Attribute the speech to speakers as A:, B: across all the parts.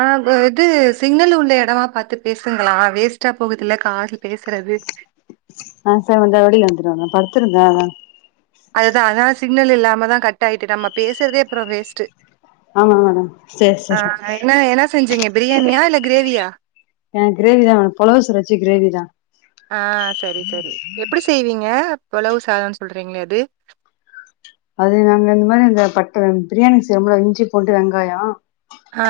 A: ஆ இது சிக்னல் உள்ள எடமா பாத்து பேசுங்களா வேஸ்ட்டா போகுதுல கால் பேசுறது
B: ஆ சார் கொஞ்சோ வெளிய வந்துடுவோ நா படுத்திருந்த அதா
A: அதுதா அதா சிக்னல் இல்லாமதா கட்டாயிட்டு நம்ம பேசுறதே அப்புறோ வேஸ்ட்டு
B: ஆமா மேடம் சேர்
A: ஆ
B: சேரி
A: என்ன என்ன செஞ்சீங்க பிரியாணியா இல்ல கிரேவியா
B: ஏ கிரேவிதா பொளவுசு வெச்சு கிரேவிதா
A: ஆ செரி செரி எப்புடி செய்வீங்க பொளவு சாதம்னு சொல்றீங்களே அது
B: அது நாங்க இந்த மாரி இந்த பட்ட பிரியாணி செய்வோம்ல இஞ்சி பூண்டு வெங்காயோ
A: ஆ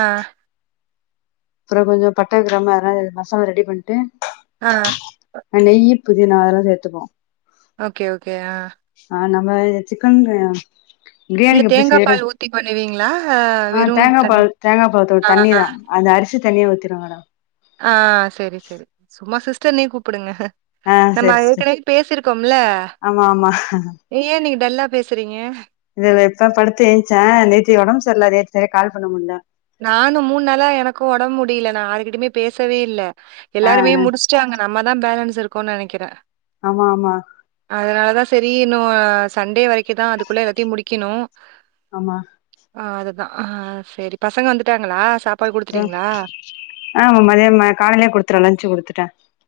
B: அப்புறோ கொஞ்சோ பட்ட கிராமு அதலா மசாலா ரெடி பண்ட்டு
A: ஆ
B: நெய்யி புதினா அதுல்லா சேத்துப்போ
A: ஓகே ஓகே ஆ
B: ஆ நம்ம சிக்கன்
A: இல்ல
B: பிரியாணிக்கு எப்டி
A: தேங்கா
B: செய்ர
A: பால் ஊத்தி பண்ணுவீங்களா
B: ஆ
A: வெறு
B: தேங்கா
A: தண்ணி
B: பால் தேங்கா பால்த்த
A: ஆ
B: தண்ணிதா அந்த அரிசி தண்ணி ஊத்திருங்க மேடம்
A: ஆ செரி செரி சும்மா சிஸ்டர்னே கூப்புடுங்க
B: ஆ
A: நம்ம
B: சேரி சிஸ்டர்
A: ஏற்கனவே பேசிருக்கோம்ல
B: ஆமா ஆமா
A: ஏ நீங்க டல்லா பேசுறீங்க
B: இதுல இப்ப படுத்து ஏன்ச்ச நேத்தி ஒடம்பு சரில்ல சரிய கால் பண்ண முடில
A: நானு மூண் நாளா எனக்கு ஒடம்பு முடியல நா ஆராகிட்டயுமே பேசவே இல்ல
B: ஆ
A: எல்லாருமே
B: ஆ
A: முடிச்சுட்டாங்க நம்ம தா பேலன்ஸ் இருக்கோனு நெனைக்கிற
B: ஆமா ஆமா
A: அதனாலதா சரி இன்னு சண்டே வரைக்கு தா அதுக்குள்ள எல்லாத்தையு முடிக்கணு
B: ஆமா
A: ஆ அதுதா ஆ சரி பசங்க வந்துட்டாங்களா சாப்
B: த ஆமா மதியமே காலைலே குடுத்துவ லன்ச்சு குடுத்துட்ட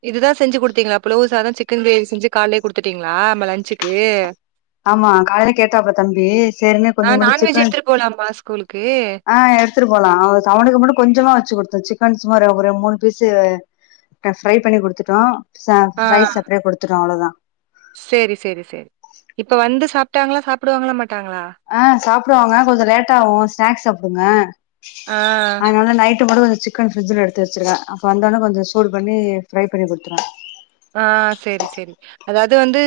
A: இதுதா செஞ்சு கொடுத்தீங்களா புலவு சாதோ சிக்கன் கிரேவி செஞ்சு கால்லே குடுத்துட்டிங்களா நம்ம லஞ்சிக்கு
B: ஆமா காலையில கேட்டாப்ல்ல தம்பி சேரின்னு கொஞ்ச முட்டு சிக்கன்
A: போலாம்மா ஸ்கூலுக்கு
B: ஆ எடுத்துட்டு போலா அவனுக்கு மட்டு கொஞ்சமா வச்சு குடுத்தோ சிக்கன் சும்மா ஒரு மூணு பீஸ்சு ஃப்ரை பண்ணி குடுத்துட்டோ
A: ஆ
B: ரைஸ் அப்டே குடுத்துட்டோ அவ்ளோதா
A: சரி சரி சரி இப்ப வந்து சாப்ட்டாங்களா சாப்புடுவாங்களா மாட்டாங்களா
B: ஆ சாப்டுவாங்க கொஞ்ச லேட் ஆவு ஸ்நாக்ஸ் சாப்டுங்க
A: ஆ
B: அதனால நைட்டு மட்டு கொஞ் சிக் கன் ஃரிட்ஜில்ல எடுத்துச்சுவச்சுருக்க அப்போ வந்தோனே கொஞ்ச சுடுபண்ணி ப்ரை பண்ணி குடுத்துருவ
A: ஆ சேரி சேரி அதாவது வந்து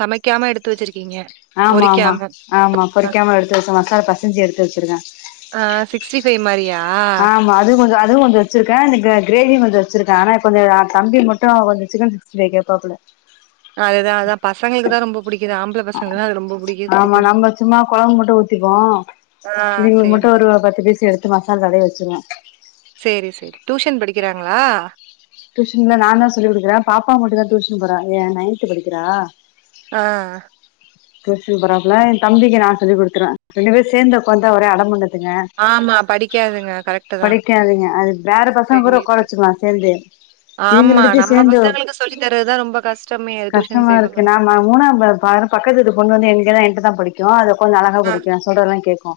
A: சமைக்காம எடுத் து வச்சிருக்கிங்க
B: ஆமா ஆமா ஆமா பொறிக்காம எடுத்து வச்சன் மசாலா பெசஞ்சு எடுத்து வச்சிருக்க
A: ஆ சிக்ஸ்டி ஃபை் மாரியா
B: ஆமா அது கொஞ்சோ அது கொஞ்ச வச்சிருக்க இந்த கிரேவியு கொஞ்ச வச்சிருக்க ஆனா கொஞ்ச தம்பி மட்டு கொஞ்ச சிக்கன் சிக்ஸிடிஃபை கேப்பாப்ல்ல [inaudible]
A: அதேதா அதா பசங்களுக்கு தா ரொம்ப புடிக்குது ஆம்பள பசங்க அது ரொம்ப புடிக்குது
B: ஆ நம்ம சும்மா கொழும்பு மட்டு ஊத் ஊத்திக்குவோ
A: ஆ
B: இதுங்களுக்கு
A: சரி,
B: மட்டுபத்துஒரு பத்து பீஸ் எடுத்து மசால் தடவி வச்சுருவ
A: சேரி சேரி டியூஷன் படிக்கிறாங்களா
B: டியூஷன்ல நாதா சொல்லி குடுக்குற பாப்பா மட்டு தா டியூஷன் போறா ஏ நைன்த்து படிக்கிறா
A: ஆ
B: டியூஷன் போறாப்ல எ தம்பிக்கு நா சொல்லி குடுத்துருவ ரெண்டு பேர் சேந்து உக்காந்தா ஒரே அடம் பண்ணுதுங்க
A: ஆமா படிக்காதுங்க கரெக்ட்டு தான்.
B: படிக்காதுங்க அது வேற பசங்க
A: சரி,
B: கூட
A: சரி.
B: உக்காரச்சுக்லா சேந்து இதுங்க
A: ஆமா
B: ரெண்டுத்தையு
A: நம்ம
B: சேந்து
A: பசங்களுக்கு சொல்லி தரதுதா ரொம்ப கஷ்டமே அது டியூஷன் சேர்க்கன்னுன்
B: மூணாவது பாரு பக்கத்து வீட்டு பொண்ணுவந்து எங்கிட்டதா என்ட்ட தா படிக்கு அது கொஞ்ச அழக படிக்கு சொல்றதுலா கேட்கு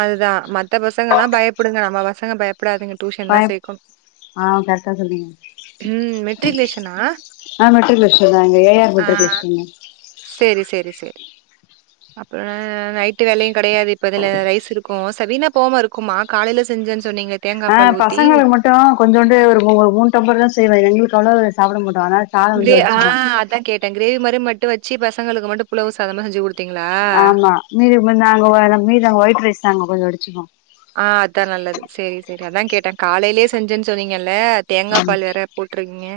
A: அதுதா மத்த பசங்கனா பயப்படுங்க நம்ம பசங்க பயப்படாதுங்க டியூஷன் எல்லா
B: பயப்
A: சேக்கணு
B: ஆ கரக்டா சொல்லீங்
A: மெட்ரிகுலேஷனா?
B: ஆ மெட்ரிகுலேஷன்த ஏ ஆர் மெட்ரிகுலேஷன்
A: சேரி சேரி சேரி அப்றோ நைட் வீட்டு வேலையு கெடையாது இப்பதுல ரைஸ் இருக்கு சபீனா போமா இருக்குமா காலையில செஞ்சன்னு சொன்னீங்களா தேங்காபால் ஊத்தி
B: டோ கொஞ்சோண்டு ஒரு மூணு டம்பர் தா செய்வ எங்களுக்கு அவ்ளவா சாப்ட மாட்டோ ஆனா
A: ஆ அதா கேட்ட கிரேவி மாரி மட்டு வச்சு பசங்களுக்கு மட்டு புலவு சாதமா செஞ்சு குடுத்
B: ஆமா மீது நாங்க மீதம் பேர் ஒயிட் ரைஸ் நாங்க கொஞ்சோ வடிச்சுக்கோ
A: ஆ அதா நல்லது சேரி சேரி அதா கேட்டே காலையிலயே செஞ்சேன்னு சொன்னிங்களா தேங்காய்
B: ஆமா
A: பால் வேற போட்டிருக்கீங்க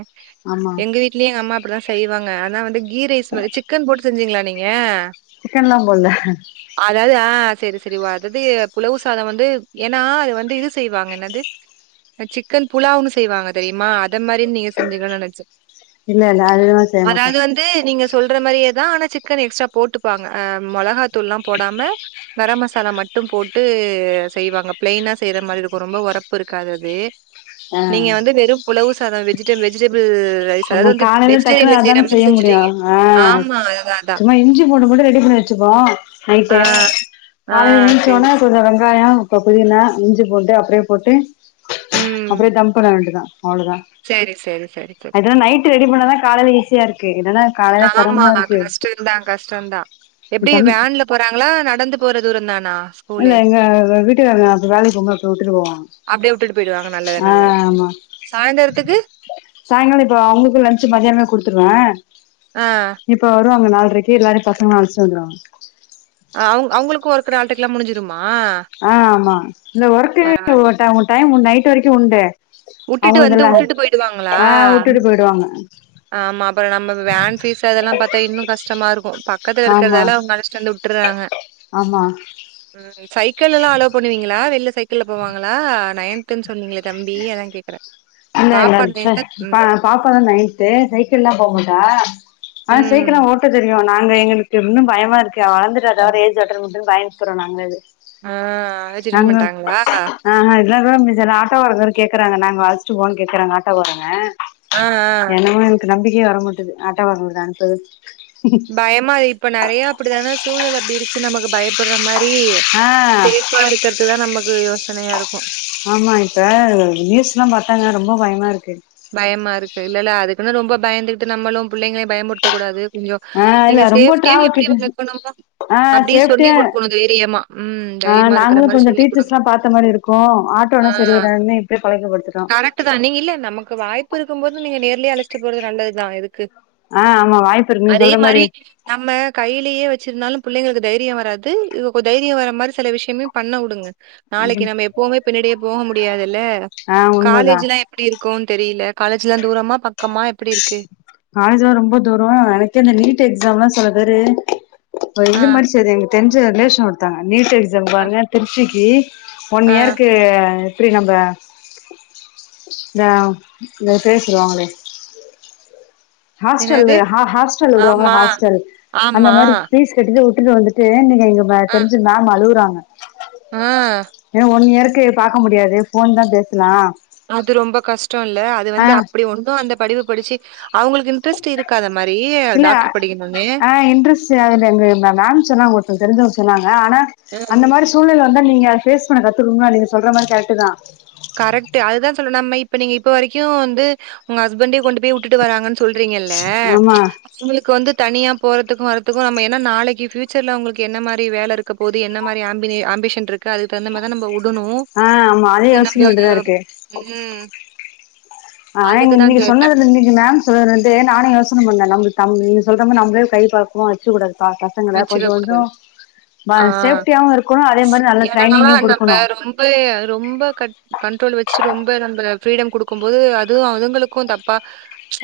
B: ஆமா
A: எங்க வீட்லயு எங்க அம்மா அப்டிதா செய்வாங்க அதா வந்து கீ ரைஸ் மாரி சிக்கன் போட்டு செஞ்சீங்களா நீங்க
B: சிக்கன் எல்லா போடல
A: அதாவது ஆ சேரி சேரி வா அதாவது புலவு சாதம் வந் து எனா அது வந்து இது செய்வாங்க என்னாது சிக்கன் புலாவ்னு செய்வாங்க தெரியுமா அது மாதிரி நீங்க செஞ்சுங்ளேனு நினைச்சே
B: இல்ல இல்ல அதுலா செய்ய மாட்டோ
A: அதாவது வந் து நீங்க சொல்ற மாதிரியேதா ஆனா சிக்கன் எக்ஸ்ட்ரா போட்டுப்பாங்க ஆ மெளகாத்தூள் எல்லா போடாம கரம் மசாலா மட்டும் போட்டு செய்வாங்க பிளைன்னா செய்யிற மாரி இருக்கு ரொம்ப ஒரப்பு இருக்காது அது
B: ஆ
A: நீங்க வந்து வெறும் புழவு சாதம் வெஜிட வெஜிடபிள் ரைஸ்
B: நம்ம
A: அதாவது வந்து
B: காலையில டக்குன்னு
A: வெஜிடேரியன்ல செய்ற
B: அதானே
A: மாரி
B: செய்ய முடியு
A: செஞ்சுட்டீங்க.
B: ஆ
A: ஆமா. அதான் அதான்.
B: சும்மா இஞ்சி பூண்டு மட்டு ரெடி பண்ணி வச் சிப்போ
A: ஆ,
B: நைட்டு
A: ஆ
B: காலைய
A: சரி.
B: எந்தச்சோனா கொஞ்சோ வெங்காயோ இப்ப புதினா இஞ்சி போட்டு அப்டியே போட்டு அப்டியே தம் பண்ண வேண்டியது தா அவ்ளதா
A: சேரி சேரி சேரி தோ
B: நைட் ரெடி பண்ணாதா காலைல ஈஸியா இருக்கு என்னனா
A: ஆமா கஷ்டோதா கஷ்டோதா
B: எ
A: எப்டி
B: தம்
A: வேன்ல போறாங்களா நடந்து போற தூரம்தானா
B: இல்ல எங்க எ வீட்டுக்காரருங்க அப்ப வேலைக்கு போம்போது அப்டியே விட்டு போவாங்க
A: அப்டியே விட்டுட்டு போயிடுவாங்க நல்லது
B: ஆ
A: நல்லது சாயந்தரத்துக்கு
B: சாயங்காலம் இப்ப அவங்களுக்கு லஞ்சு மதியானமே கொடுத்துருவே
A: ஆ
B: இப்ப வருவாங்க நால்ரைக்கு எல்லாரு பசங்கள அழச்சுடு வந்துருவாங்க
A: ஆ அவுங் அவங்களுக்கு ஓர்க் நால்ரைக்கெல்லா முடிஞ்சு ருமா
B: ஆ ஆமா இல்ல ஒர்க்க இருக்கு டைம் நைட் வரைக்கு உண்டு
A: வுட்டுட்டு வந்து
B: அவங்களுதெல்லா
A: வுட்டுட்டு போயிடுவாங்களா
B: ஆ வுட்டுட்டு போயிடுவாங்க
A: ஆமா அப்றம் நம்ம வேன் பீஸ் அதெல்லா பாத்தா இன்னு கஷ் டமா இருக்கு பக்கத்துல
B: ஆமா
A: இருக்கிறதால அவங்க அழச்சிட்டு வந்து விட்டுறாங்க
B: ஆமா
A: ம் சைக்கிள் எல்லா அலோ பண்ணுவீங்களா வெளில சைக்கிள்ல போவாங்களா நயன் துன்னு சொன்னீங்களே தம்பி அதா கேக்குறே
B: இல்ல இல்ல
A: பாப்பா நைன்த்தா
B: ப்பா
A: ம்.
B: பாப்பாதா நைன்து சைக்கிள் எல்லா போ மாட்டா ஆனா சைக்கிள
A: ம்.
B: ஓட் ட தெரியு நாங்க எங்களுக்கு இன்னு பயமா இருக்கு அவ வளர்ந்துட்டா
A: ம்.
B: அதாவது ஏஜ் அட்டன் பண்ணிடு பயக்கறோ நாங்களே அது
A: ஆ ஏஜ் அட்டர்ன் பண்ணட்டாங்களா
B: ஆ ஆ இதுல்லா [unintelligible] ச ஆட்டோரங்க கேக்குறாங்க நாங்க அழைச்சிட்டு போகோனு கேக்குறாங்க ஆட்டோரங்க
A: ஆ ஆ.
B: என்னா எனக்கு நம்பிக்கையே வர மாட்டது ஆட்டோகரவங்க கூட அனுப்பவே
A: பயமா இப்ப நெறைய அப்டித்தானே சூழ்நல்ல அப்டி இருக்கு நமக்கு பயப்படுற மாரி
B: ஆ
A: சே ப்பா இருக்கிறது தா நமக்கு யேசனையா இருக்கு
B: ஆமா இப்ப நியூஸ் எல்லா பாத்தாங்க ரொம்ப பயமா இருக்கு
A: பயமா இருக்கு இல்ல இல்ல அதுக்குன்னு ரொம்ப பயந்துக்கிட்டு நம்மளு புள்ளைங்களையு பயமுடுத்தக் கூடாது ஐயோ
B: ஆ இல்ல
A: நீங்க
B: ரொம்ப
A: சேஃப்டியு எப்டி
B: டிராவல்
A: வளர்க்கணுமோ
B: ஆ
A: அப்டியே சொல்லி
B: சேஃப்டியா
A: கொடுக்கணு தைரியமா ம் தைரியமா இருக்கிற மாரி சொல்லி கொடுங்க
B: க்கு ஆட்டோல்லா சரிவராதுனு இப்பயே பழக்கப்படுத்திடோ
A: கரெக்டு தா நீங்க இல்ல நமக்கு வாய்ப்பு இருக்கு போது நீங்க நேர்லயே அழைச்சிட்டு போறது நல்லதுதா இதுக்கு
B: ஆ ஆமா வாய்ப்பு இருக்கு நீங்க
A: அதே
B: சொல்ற
A: மாரி நம்ம கையிலேயே வச்சிருந்தாலும் பிள்ளைங்களுக்கு தைரியோ வராது இவ தைரியோ வர மாதிரி சில விஷயங்கள்மே பண்ண விடுங்க நாளைக்கு நம்ம எப்பவுமே பின்னாடியே போக முடியாதுல்ல
B: ஆ உண்மதா
A: காலேஜ்லாம் எப்டி இருக்கும் தெரியல காலேஜ் எல்லாம் தூரமா பக்கமா எப்டி இருக்கு
B: காலேஜ்லாம் ரொம்ப தூரோம் எனக்கே அந்த நீட் எக்ஸாம் எல்லாம் சில பேரு
A: ஆ
B: இது மாதிரி சே எங் தென்ன் ரிலேஷன் ஒருத்தங்க நீட் எக்ஸ் பாருங்க திருச்சிக்கு ஒன்
A: ஆ
B: இயருக்கு எப்டி நம்ம அ இந்தா பேசுவாங்ளே ஹாஸ்டல்ல
A: என்னது?
B: ஹாஸ்டல் விடுவாங்கள
A: ஆமா,
B: ஹாஸ்டல் அந்த
A: ஆமா.
B: மாதிரி பீஸ் கிட்ட விட்டுட்டு வந்துட்டு நீங்க எங்க தெரிஞ்ச மேம் அழுவுறாங்க
A: அ
B: ஏ ஒன் இயருக்கு பாக்க முடியாது ஃபோன் தா பேசலா
A: அது ரொம்ப கஷ்டோல்ல அது
B: ஆ
A: வந்து அப்டி ஒன்னும் அந்த படிவு படிச்சு அவுங்களுக்கு இன்ட்ரெஸ்ட் இருக்கா அந்த மாரி பி ஏ டாக்டர் படிக்கணும்னு [unintelligible] ல்லி
B: அ இன்டரஸியாங்க மேம் சொன்னாங்க ஒருத்தங்க தெரிஞ்சவங்க சொன்னாங்க ஆனா
A: ம்.
B: அந்த மாரி சூழல் வந்தா நீங்க ஃபேஸ் பண்ண கத்துக்கணும் நீங்க சொல்ற மாதிரி கரக்ட் தா
A: கரக்ட் அதுதா சொல்ல நம்ம இப்ப நீங்க இப்ப வரைக்கும் வந்து உங்க ஹஸ்பண்டே கொண்டு போய் வுட் வட்டுட்டு வராங்கனு சொல்றீங்கல்ல
B: ஆமா
A: இவுங்களுக்கு வந்து தனியா போறதுக்கு வரதுக்கு நம்ம என்னா நாளக்கி ப்யூச்சர்ல உங்களுக்கு என்ன மாரி வேல இருக் க போது என்ன மாரி அம்பிஷன் இருக்கு அதுக்தகுந்த மாரிதா நம்ம உடணு
B: ஆ ஆமா அதேயு யோசிக்க வேண்டியதா இருக்கு
A: உம்
B: ஆனா இன்னக்கி சொன்னதுல இருந்து இன்னக்கி மேம் சொல்றத வந்து நானு யோசன பண்ணே நம்ம நீங்க சொல்ற மாரி நம்மளே கை பழக்கமா வச்சுக்க கூடாது பாப்போம் நம்பளா
A: வச்சுக்க
B: கொண்டு வந்தோ
A: கூடாது.
B: பாய்
A: ஆ.
B: சேஃப்டியாவும் இருக்கணும் அதே மாதிரி நல்ல ட்ரைனிங்கும் குடுக்கணும்
A: இப்பயே ரொம்ப கட் கண்ட்ரோல் வச்சு ரொம்ப நம்மல ஃப்ரீடம் குடுக்கு போது அதுவும் அதுங்களுக்கு தப்பா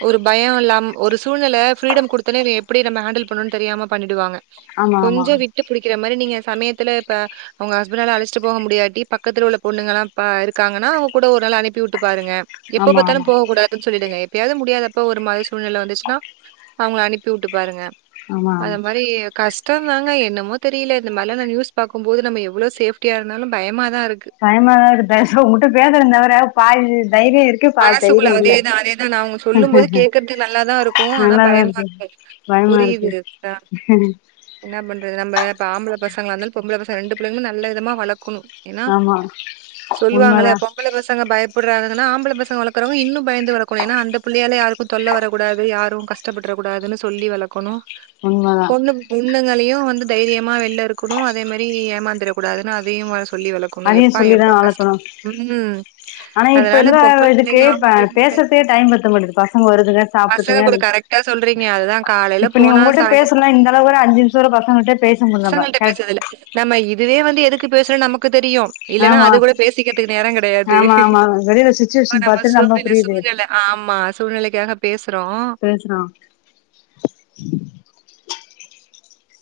A: ஒரு பயம் இல்லாம ஒரு சூழ்நில ஃப்ரீடம் குடுத்தனே அது எப்டி நம்ம ஹேண்டில் பண்ணும்னு தெரியாம பன்னிடுவாங்க
B: ஆமா ஆமா
A: கொஞ்சோ விட்டு புடிக்கிற மாரி நீங்க சமயத்துல இப்ப உங்க ஹஸ்பண்டால அழச்சிட்டு போக முடியாட்டி பக்கத்துல உள்ள பொண்ணுங்கல்லா பா இருக்காங்கன்னா அவுங்க கூட ஒரு நாள் அனுப்பி விட்டு பாருங்க எப்ப
B: ஆமா ஆமா
A: பாத்தாலும் போக கூடாதுன்னு சொல்லிடுங்க எப்பயாவது முடியாதப்ப ஒரு மாரி சூழ்நெல வந்துச்சுன்னா அவுங்கள அனுப்பி விட்டு பாருங்க
B: ஆமா ஆமா
A: அத மாரி கஷ்டோதாங்க என்னமோ தெரியல இந்த மாரிலா நா நியூஸ் பாக்கபோது நம்ம எவ்ளோ சேஃப்டியா இருந்தாலு பயமா தா இருக்கு
B: பயமா தா இருக்கு பேச உங்கிட்ட பேசுரேந்தவர பாதி தைரியம் இருக்கா
A: மனசுக்குள்ள அதேதா அதேதா நா அவுங்க சொல்லு போது கேக்குறதுக்கு நல்லாதா இருக்கு ஆனா பயமா இருக்கு
B: பயமா இருக்கு
A: புரியுது சா என்ன பண்றது நம்ம இப்ப ஆம்பள பசங்களா இருந்தாலு பொம்பள பசங்க ரெண்டு பிள்ளங்களயும் நல்ல விதமா வளக்கணு ஏன்னா
B: ஆமா
A: சொல்லுவாங்கள
B: உண்மதா
A: பொம்பள பசங்க பயப்படுறாங்கன்னா ஆம்பள பசங்க வளக்கறவங்க இன்னு பயந்து வளக்கணு ஏன்னா அந்த பிள்ளயால யாருக்கு தொல்ல வர கூடாது யாரும் கஷ்டபட்றகூடாதுன்னு சொல்லி வளக்கணு
B: உண்மதா
A: ஒன்னு உண்ணங்களயு வந்து தைரியமா வெள்ல இருக்கணு அதே மாரி ஏமாந்திரக்க கூடாதுன்னா அதையு சொல்லி வளக்கணு
B: அதையு
A: எப்பா
B: சொல்லிதா
A: எவ்ளோ கஷ்டோ
B: வளக்கணு
A: உம்
B: ஆனா இப்ப
A: அதனால
B: எல்லா
A: பொம்பல
B: இதுக்கு இப்ப பேசுறதுக்கே
A: [unintelligible]
B: டைம் பத்த மாட்டேது பசங்க வருதுங்க
A: பசங்க
B: சாப்டுதுங்க
A: கூட கரெக்டா சொல்றீங்க அதுதா காலயில
B: இப்ப நீ உங்கள்ட்ட பேசலன்னா இந்த அளவுக்கு அஞ்சு நிமிஷோ பசங்கள்ட்ட பேச முடிலபா
A: மேம் நா இதுவே வந்து எதுக்கு பேசுறோ நமக் இப்ப தெரியூ இல்லைனா
B: ஆமா
A: அது கூட பேசிக்கிறதுக் நேரோ கெடையாது
B: ஆமா ஆமா வெளியில
A: இப்ப
B: சிச்சுவேஷன் பாத்துட்டு நம்ம
A: சூழ்நிலை
B: புரியுது
A: சூழ்நிலை ஆமா சூழ்நிலைக்காக பேசுறோ
B: பேசுனா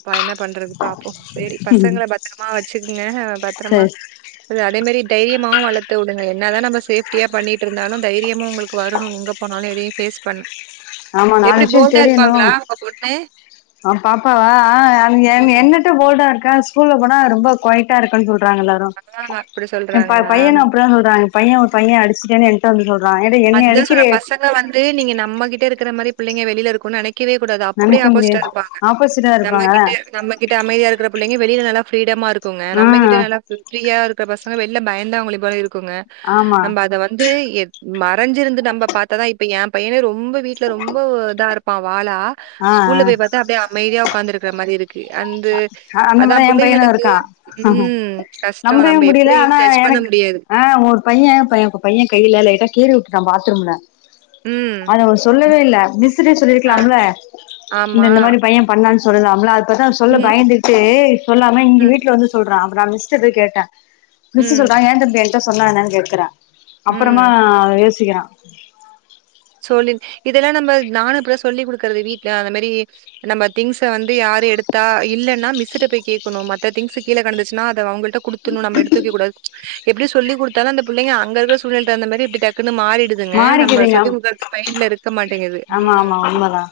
A: பா என்ன பண்றது பாப்போ சேரி பசங்ள பத்ரமா வச்சிக்குங்க நா பத்ரமா
B: சரி
A: ர அதே மாரி தைரியமாவு வளத்துவுடுங்க என்னாதா நம்ம சேஃப்டியா பண்ணிட்ருந்தாலு தைரியமு உங்களுக்கு வரணு எங்கப் போனாலு எதையு பேஸ் பண்ணு
B: ஆமா நாலு விஷயோ தெரியணு ஆ பாப்பாவா அன் என்
A: ம்.
B: என்ன ட்ட போல்டா இருக்கா ஸ்கூல்ல போனா ரொம்ப கொயட்டா இருக்கன் சொல்றாங்க எல்லாரு தா
A: ஆ அப்டி
B: ஏ ப
A: சொல்றாங்களா?
B: பையன அப்டிதா சொல்றாங்க பைய ஒரு பைய அடிச்ட்டேன் என்ட வந்து சொல்றா ஏடா ஏ
A: அதுதா சொன்ன பசங்க வந்து நீங்க நம்மகிட்ட இருக்ற மாரி பிள்ளைங்க வெளில இருக்குன் நெனைக் கவே கூடாது அப்டியே
B: நெனைக்க
A: ஆப்போசிட்டா
B: முடியாது
A: இருப்பாங்க
B: ஆப்போசிட்டா இருப்பாங்க
A: நம்மகிட்ட நம்மகிட்ட அமைதியா இருக்ற பிள்ளைங்க வெளில நல்லா ஃப்ரீடமா இருக்குங்க
B: ஆ
A: நம்ம கிட்ட நல்லா ஃபிஃப் ஃப்ரீயா இருக்ற பசங்க வெளில பயந்தாங்குழி போல இருக்குங்க
B: ஆமா
A: நம்ம அத வந்து எ மறஞ்சிருந்து நம்ம பாத்தாதா இப்ப ஏ பையனே ரொம்ப வீட்ல ரொம்ப இதா இருப்பா வாலா
B: ஆ
A: ஸ்கூல்ல போய் பாத்தா அப்டியே அமைதியா உங்காந்துருக்ற மாரி இருக் அந்து
B: ஆ அந்த
A: அதா
B: மாரிதா எ பையனு
A: புள்ளங்களுக்கு
B: இருக்கா
A: உம் கஷ்டோ
B: நம்பவே
A: நம்ம
B: முடியல
A: எப்டி
B: ஆனா
A: சஜ் பண்ணம்
B: எனக்கு ஆ ஒரு பைய பை அப் பைய கையில லைட்டா கீறிவுட்டுட்டா பாத்ரூம்ல
A: ம்.
B: அத அவரு
A: ம்.
B: சொல்லவே இல்ல மிஸ்ஸுட்டயே
A: ஆ.
B: சொல்லிருக்கலாம்ல இந்த
A: ஆமா.
B: இந்த மாரி பைய பண்ணான் சொல்லலாம்ல அத பாத்தா சொல்ல
A: ம்,
B: பயந்துட்டு சொல்லாம இங்க
A: ம்,
B: வீட்ல வந்து சொல்றா அப்றோ மிஸ்ட்ட போய் கேட்டே மிஸ்ஸு
A: ம்,
B: சொல்றா ஏ தம்பி ஏன்ட்ட சொன்னா என்னன் கேக்குறா அப்பறமா
A: ம்.
B: யோசிக்கிறா
A: சோழி இதெல்லா நம்ம நானு இப்பலா சொல்லி குடுக்கறது வீட்ல அந்த மாரி நம்ம திங்ஸ வந்து யாரு எடுத்தா இல்லன்னா மிஸ்ஸுட்ட போய் கேக்கணு மத்த திங்ஸு கீழ கெடந்துச்சுனா அத அவங்கள்ட குடுத் துனு நம்ம எடுத்து வைக்க கூடாது எப்டி சொல்லி குடுத்தாலு அந்த புள்ளைங்க அங்க இருக்க சூழ்நிலைக் தகுந்தமாரி இப்டி டக் குனு மாறிடுதுங்க நம்ம
B: மாறிக்குதுங்க
A: சொல்லிகுடுக்கற்து மைண்ட்ல இருக்க மாட்டேங்குது ம்
B: ஆ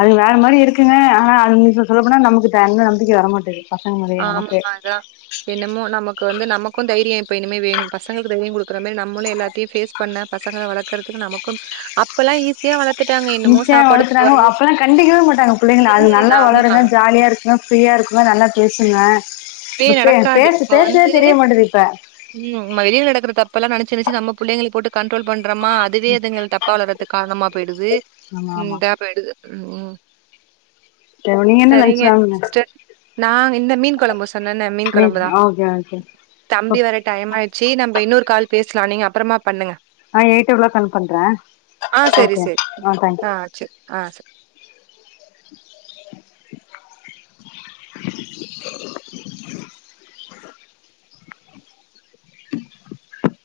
B: அது வேற மாரி இருக்குங்க ஆனா அது நீ சொ சொல்ல போனா நமக்குதா இன்னு நம்பிக்க வரமாட்டேங்கிது பசங்களே
A: ஆமா
B: நமக்கு
A: அதான். என்னமோ நமக்கு வந்து நமக்கு தைரியோ இப்ப இனிமே வேணு பசங்களுக்கு தைரியோ குடுக்குறமே நம்மளு எல்லாத்தையு ஃபேஸ் பண்ண பசங்கள வளக்கறதுக்கு நமக்கு அப்பலா ஈஸியா வளக்
B: நிச்சயோ வளத்துறாங்க அப்பலா கண்டிக்கவே மாட்டாங்க புள்ளைங்கள அது
A: ம்.
B: நல்லா வளருங்க
A: ஆமா.
B: ஜாலியா இருக்குங்க ஃப்ரீயாக இருக்குங்க நல்லா பேசுங்க
A: இப்பயே
B: இப்பயு
A: நடக்காது
B: பேசு
A: இப்ப
B: பேசதே
A: வந்து
B: தெரிய மாட்டேது இப்ப
A: ம் ம வெளில நடக்குற தப்பெல்லா நெனச்சி நெனச்சி நம்ம புள்ளைங்கள போட்டு கண்ட்ரோல் பண்றோமா அத் துவே அதுங்கள் தப்பா வளரறதுக் காரணமா போயிடுது
B: ஆமா
A: ம்
B: ஆமா
A: இதா போயிடுது ம் உ
B: சரி நீங்க என்ன லன்ச்
A: சரிங்க
B: வாங்குங்க
A: சிஸ்டர் நாங் இந்த மீன் கொழம்பு சொன்னல மீன் கொ
B: ம் ஓகே ஓகே
A: தம்பி
B: ஓகே
A: வர டைம் ஆயிட்ச்சி நம்ப இன்னொரு கால் பேசலா நீங்க அப்பறமா பண்ணுங்க
B: ஆ எயிட் ஓ கிளாக் கால் பண்றே
A: ஆ சரி
B: ஓகே
A: சரி
B: ஆ தேங்க்ஸ்
A: ஆ ச